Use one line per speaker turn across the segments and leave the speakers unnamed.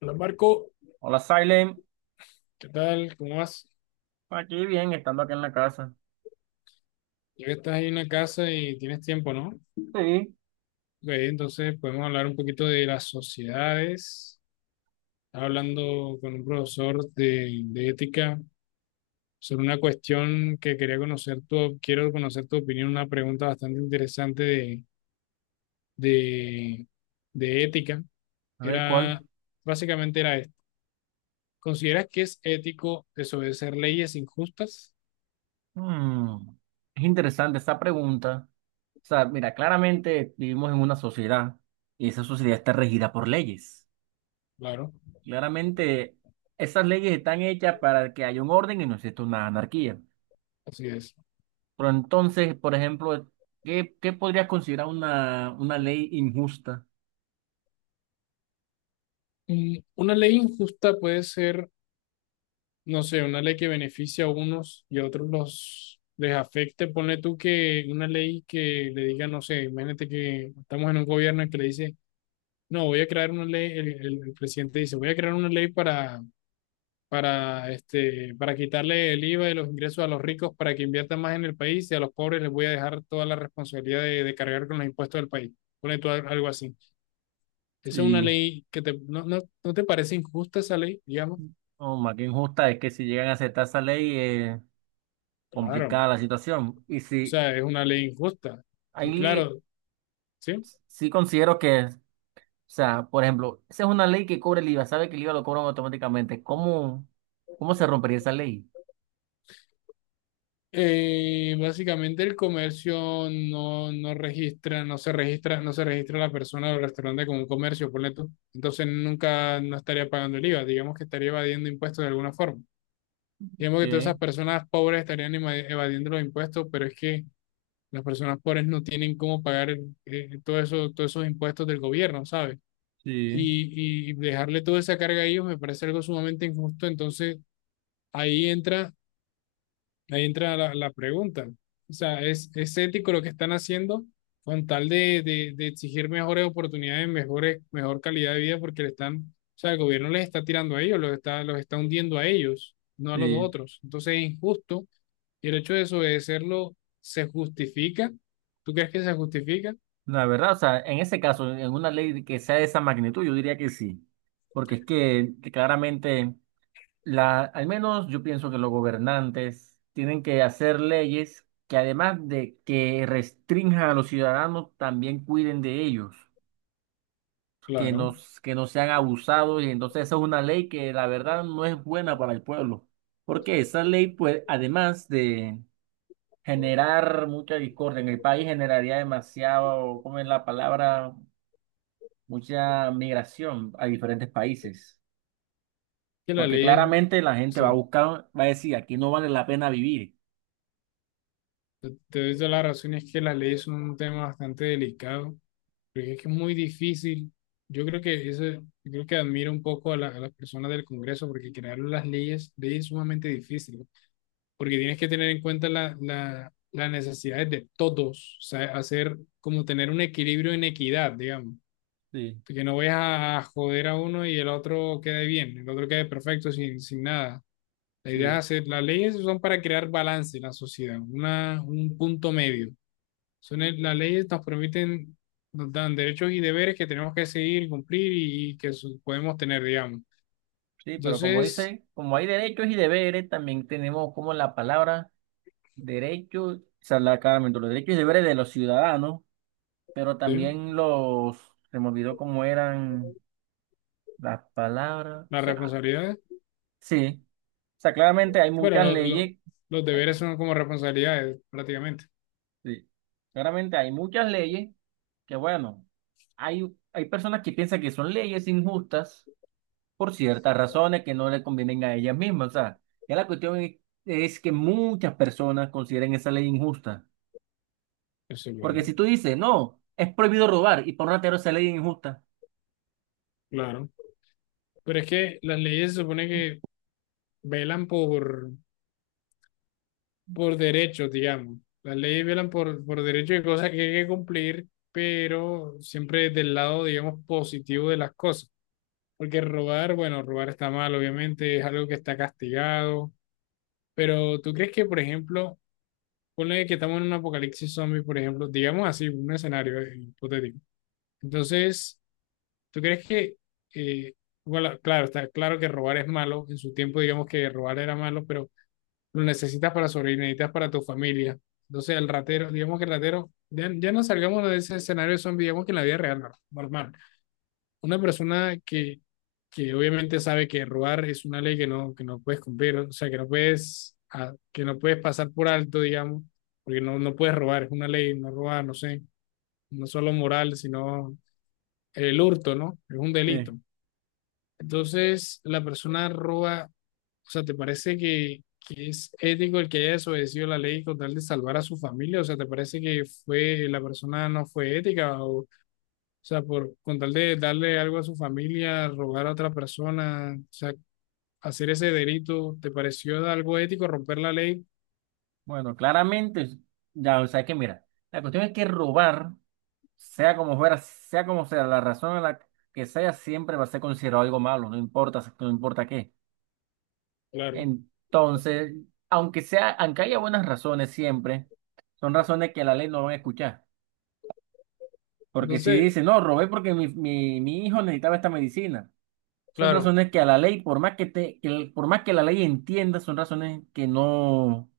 Hola Marco,
Hola, Silent.
¿qué tal? ¿Cómo vas?
Aquí bien, estando acá en la casa.
Ya que estás ahí en la casa y tienes tiempo, ¿no?
Sí.
Ok, entonces podemos hablar un poquito de las sociedades. Estaba hablando con un profesor de ética sobre una cuestión que quería conocer tu, quiero conocer tu opinión, una pregunta bastante interesante de, de ética.
A ver, ¿cuál?
Era, básicamente era esto. ¿Consideras que es ético desobedecer leyes injustas?
Mm, es interesante esa pregunta. O sea, mira, claramente vivimos en una sociedad y esa sociedad está regida por leyes.
Claro,
Claramente esas leyes están hechas para que haya un orden y no exista una anarquía.
así es.
Pero entonces, por ejemplo, ¿qué podrías considerar una ley injusta?
Una ley injusta puede ser no sé, una ley que beneficie a unos y a otros los les afecte, ponle tú que una ley que le diga, no sé, imagínate que estamos en un gobierno que le dice, no, voy a crear una ley, el presidente dice, voy a crear una ley para quitarle el IVA y los ingresos a los ricos para que inviertan más en el país y a los pobres les voy a dejar toda la responsabilidad de cargar con los impuestos del país. Ponle tú al- algo así. Esa es una
Y,
ley que te, no, no, ¿no te parece injusta esa ley, digamos?
oh, más que injusta es que si llegan a aceptar esa ley, es
Claro,
complicada la situación. Y
o
si
sea, es una ley injusta. Y
hay
claro, ¿sí?
sí considero que, o sea, por ejemplo, esa es una ley que cobra el IVA, sabe que el IVA lo cobran automáticamente. ¿Cómo se rompería esa ley?
Básicamente el comercio no se registra, no se registra la persona del restaurante como un comercio, ponle tú. Entonces nunca no estaría pagando el IVA, digamos que estaría evadiendo impuestos de alguna forma. Digamos que todas esas
Ok,
personas pobres estarían eva- evadiendo los impuestos, pero es que las personas pobres no tienen cómo pagar todo eso, todos esos impuestos del gobierno, ¿sabes?
sí,
Y dejarle toda esa carga a ellos me parece algo sumamente injusto, entonces ahí entra. Ahí entra la pregunta. O sea, es ético lo que están haciendo con tal de exigir mejores oportunidades, mejores, mejor calidad de vida? Porque le están, o sea, el gobierno les está tirando a ellos, los está hundiendo a ellos, no a los
sí.
otros. Entonces es injusto y el hecho de desobedecerlo se justifica. ¿Tú crees que se justifica?
La verdad, o sea, en ese caso, en una ley que sea de esa magnitud, yo diría que sí, porque es que claramente, la, al menos yo pienso que los gobernantes tienen que hacer leyes que además de que restrinjan a los ciudadanos, también cuiden de ellos. Que
Claro,
nos, que no sean abusados y entonces esa es una ley que la verdad no es buena para el pueblo, porque esa ley pues además de generar mucha discordia en el país generaría demasiado, ¿cómo es la palabra? Mucha migración a diferentes países,
que la
porque
ley, es-
claramente la gente va a
sí,
buscar, va a decir, aquí no vale la pena vivir.
te doy toda la razón, es que las leyes son un tema bastante delicado. Porque es que es muy difícil. Yo creo que eso, yo creo que admiro un poco a, la- a las personas del Congreso porque crear las leyes, leyes es sumamente difícil, ¿no? Porque tienes que tener en cuenta la, la- las necesidades de todos, o sea, hacer como tener un equilibrio en equidad, digamos,
Sí,
que no vayas a joder a uno y el otro quede bien, el otro quede perfecto sin, sin nada. La idea
sí.
es hacer, las leyes son para crear balance en la sociedad, una, un punto medio. Son el- las leyes nos permiten, nos dan derechos y deberes que tenemos que seguir, y cumplir y que su- podemos tener, digamos.
Sí, pero como
Entonces,
dice, como hay derechos y deberes, también tenemos como la palabra derechos, o sea, claramente los derechos y deberes de los ciudadanos. Pero
sí,
también los, se me olvidó cómo eran las palabras. O
las
sea,
responsabilidades,
sí. O sea, claramente hay
bueno,
muchas leyes.
los
Ay,
deberes son como responsabilidades prácticamente.
sí. Claramente hay muchas leyes que, bueno, hay personas que piensan que son leyes injustas por ciertas razones que no le convienen a ellas mismas. O sea, ya la cuestión es que muchas personas consideren esa ley injusta.
Eso es
Porque
verdad.
si tú dices, no, es prohibido robar y por una esa ley es injusta.
Claro. Pero es que las leyes se supone que velan por derechos, digamos. Las leyes velan por derechos y cosas que hay que cumplir, pero siempre del lado, digamos, positivo de las cosas. Porque robar, bueno, robar está mal, obviamente, es algo que está castigado. Pero ¿tú crees que, por ejemplo, ponle que estamos en un apocalipsis zombie, por ejemplo, digamos así, un escenario hipotético. Entonces, ¿tú crees que, eh, bueno, claro, está claro que robar es malo, en su tiempo digamos que robar era malo, pero lo necesitas para sobrevivir, necesitas para tu familia. Entonces, el ratero, digamos que el ratero, ya, ya no salgamos de ese escenario zombie, digamos que en la vida real, no, normal. Una persona que obviamente sabe que robar es una ley que no puedes cumplir, o sea, que no puedes, ah, que no puedes pasar por alto, digamos, porque no, no puedes robar, es una ley, no robar, no sé, no solo moral, sino el hurto, ¿no? Es un
Sí.
delito. Entonces, la persona roba, o sea, ¿te parece que es ético el que haya desobedecido la ley con tal de salvar a su familia? O sea, ¿te parece que fue, la persona no fue ética o sea, por con tal de darle algo a su familia, rogar a otra persona, o sea, hacer ese delito, ¿te pareció algo ético romper la ley?
Bueno, claramente, ya, o sea que mira, la cuestión es que robar, sea como fuera, sea como sea, la razón en la que sea, siempre va a ser considerado algo malo, no importa, no importa qué.
Claro.
Entonces, aunque sea, aunque haya buenas razones siempre, son razones que la ley no van a escuchar. Porque si
Entonces,
dice, no, robé porque mi hijo necesitaba esta medicina, son
claro,
razones que a la ley, por más que te, por más que la ley entienda, son razones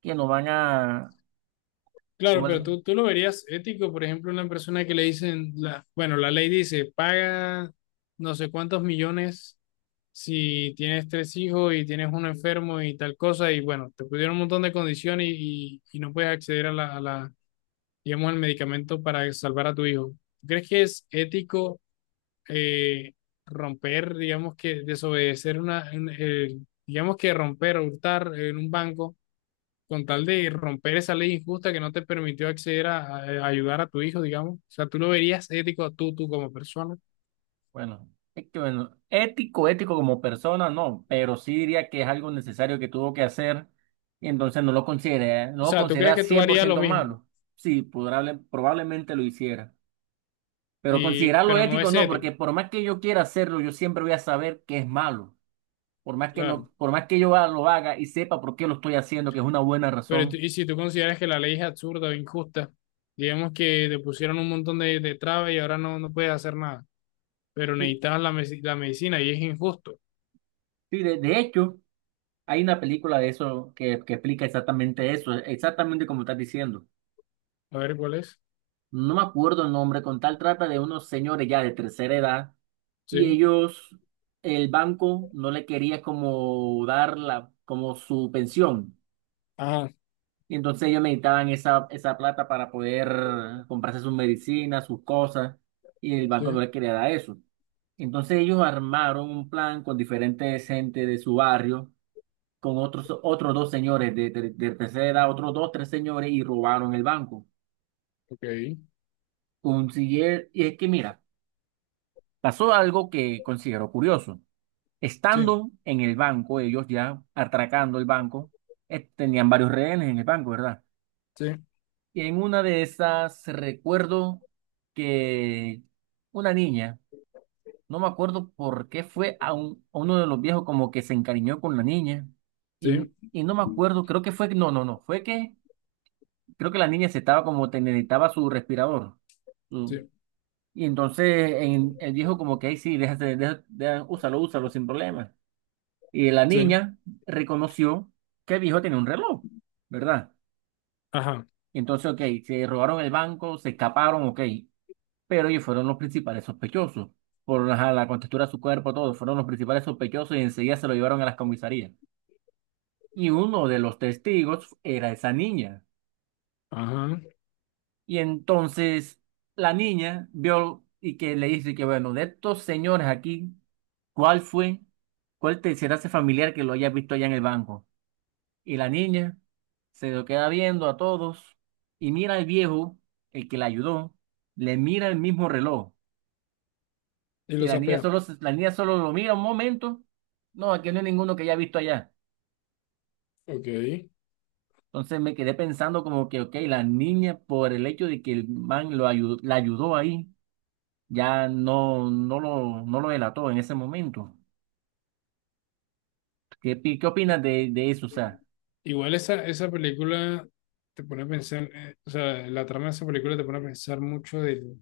que no van a,
claro,
como
pero
el-
tú lo verías ético, por ejemplo, una persona que le dicen, la, bueno, la ley dice, paga no sé cuántos millones si tienes tres hijos y tienes uno enfermo y tal cosa, y bueno, te pusieron un montón de condiciones y no puedes acceder a digamos, al medicamento para salvar a tu hijo. ¿Tú ¿crees que es ético? eh, romper, digamos que desobedecer una, un- digamos que romper o hurtar en un banco con tal de romper esa ley injusta que no te permitió acceder a ayudar a tu hijo, digamos. O sea, tú lo verías ético tú, tú como persona.
bueno, es que bueno, ético, ético como persona, no, pero sí diría que es algo necesario que tuvo que hacer y entonces no lo consideré,
O
no lo
sea, tú crees
consideré
que tú
cien por
harías lo
ciento
mismo,
malo. Sí, probablemente lo hiciera, pero
y,
considerarlo
pero no
ético
es
no,
ético,
porque por más que yo quiera hacerlo, yo siempre voy a saber que es malo. Por más que
claro.
no, por más que lo haga y sepa por qué lo estoy haciendo, que es una buena
Pero tú-
razón.
y si tú consideras que la ley es absurda o injusta, digamos que te pusieron un montón de trabas y ahora no, no puedes hacer nada, pero
Sí,
necesitabas la, meci- la medicina y es injusto.
sí, de hecho, hay una película de eso que explica exactamente eso, exactamente como estás diciendo.
A ver cuál es.
No me acuerdo el nombre, con tal trata de unos señores ya de tercera edad y
Sí.
ellos, el banco no le quería como dar la, como su pensión.
Ajá,
Y entonces ellos necesitaban esa plata para poder comprarse sus medicinas, sus cosas, y el banco no
sí,
le quería dar eso. Entonces ellos armaron un plan con diferentes gente de su barrio, con otros, otros dos señores de tercera edad, otros dos, tres señores, y robaron el banco.
ok,
Consiguieron, y es que mira, pasó algo que considero curioso.
sí,
Estando en el banco, ellos ya atracando el banco, tenían varios rehenes en el banco, ¿verdad?
sí,
Y en una de esas recuerdo que una niña, no me acuerdo por qué fue a, a uno de los viejos como que se encariñó con la niña
sí,
y no me acuerdo, creo que fue, no, no, no, fue que creo que la niña se estaba como te necesitaba su respirador. su-
sí,
y entonces el viejo como que ahí sí, déjate, úsalo, úsalo sin problema. Y la
sí,
niña reconoció que el viejo tenía un reloj, ¿verdad?
ajá,
Entonces, ok, se robaron el banco, se escaparon, ok, pero ellos fueron los principales sospechosos. Por ajá, la contextura de su cuerpo, todo, fueron los principales sospechosos y enseguida se lo llevaron a las comisarías. Y uno de los testigos era esa niña.
ajá,
Y entonces la niña vio y que le dice que, bueno, de estos señores aquí, ¿cuál fue? ¿Cuál te será ese familiar que lo haya visto allá en el banco? Y la niña se lo queda viendo a todos y mira al viejo, el que la ayudó, le mira el mismo reloj.
y
Y
lo
la niña
sapea,
solo, la niña solo lo mira un momento. No, aquí no hay ninguno que haya visto allá.
ok.
Entonces me quedé pensando como que, ok, la niña por el hecho de que el man lo ayudó, la ayudó ahí, ya no, no lo delató en ese momento. ¿Qué opinas de eso? O sea,
Igual esa, esa película te pone a pensar, o sea, la trama de esa película te pone a pensar mucho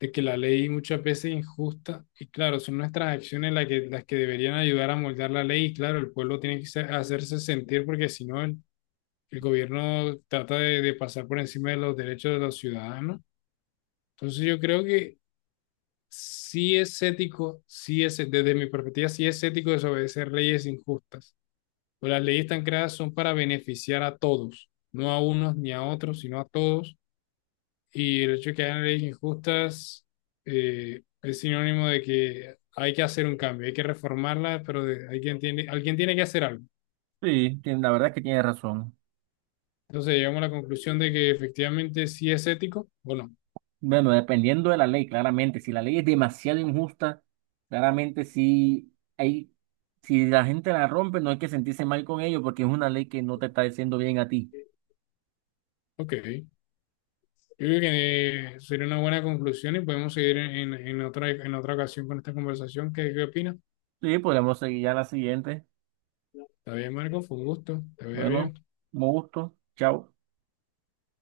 de que la ley muchas veces es injusta, y claro, son nuestras acciones las que deberían ayudar a moldear la ley, y claro, el pueblo tiene que ser- hacerse sentir porque si no, el gobierno trata de pasar por encima de los derechos de los ciudadanos. Entonces yo creo que sí es ético, sí es, desde mi perspectiva, sí es ético desobedecer leyes injustas. Pues las leyes tan creadas son para beneficiar a todos, no a unos ni a otros, sino a todos. Y el hecho de que hayan leyes injustas es sinónimo de que hay que hacer un cambio, hay que reformarla, pero de- alguien tiene que hacer algo.
sí, la verdad es que tienes razón.
Entonces llegamos a la conclusión de que efectivamente sí es ético o no.
Bueno, dependiendo de la ley, claramente, si la ley es demasiado injusta, claramente sí hay, si la gente la rompe, no hay que sentirse mal con ello porque es una ley que no te está diciendo bien a ti.
Ok. Yo creo que sería una buena conclusión y podemos seguir en otra ocasión con esta conversación. ¿Qué, qué opinas?
Sí, podemos seguir ya la siguiente.
Está bien, Marco, fue un gusto. Te veo bien.
Bueno, con gusto. Chao.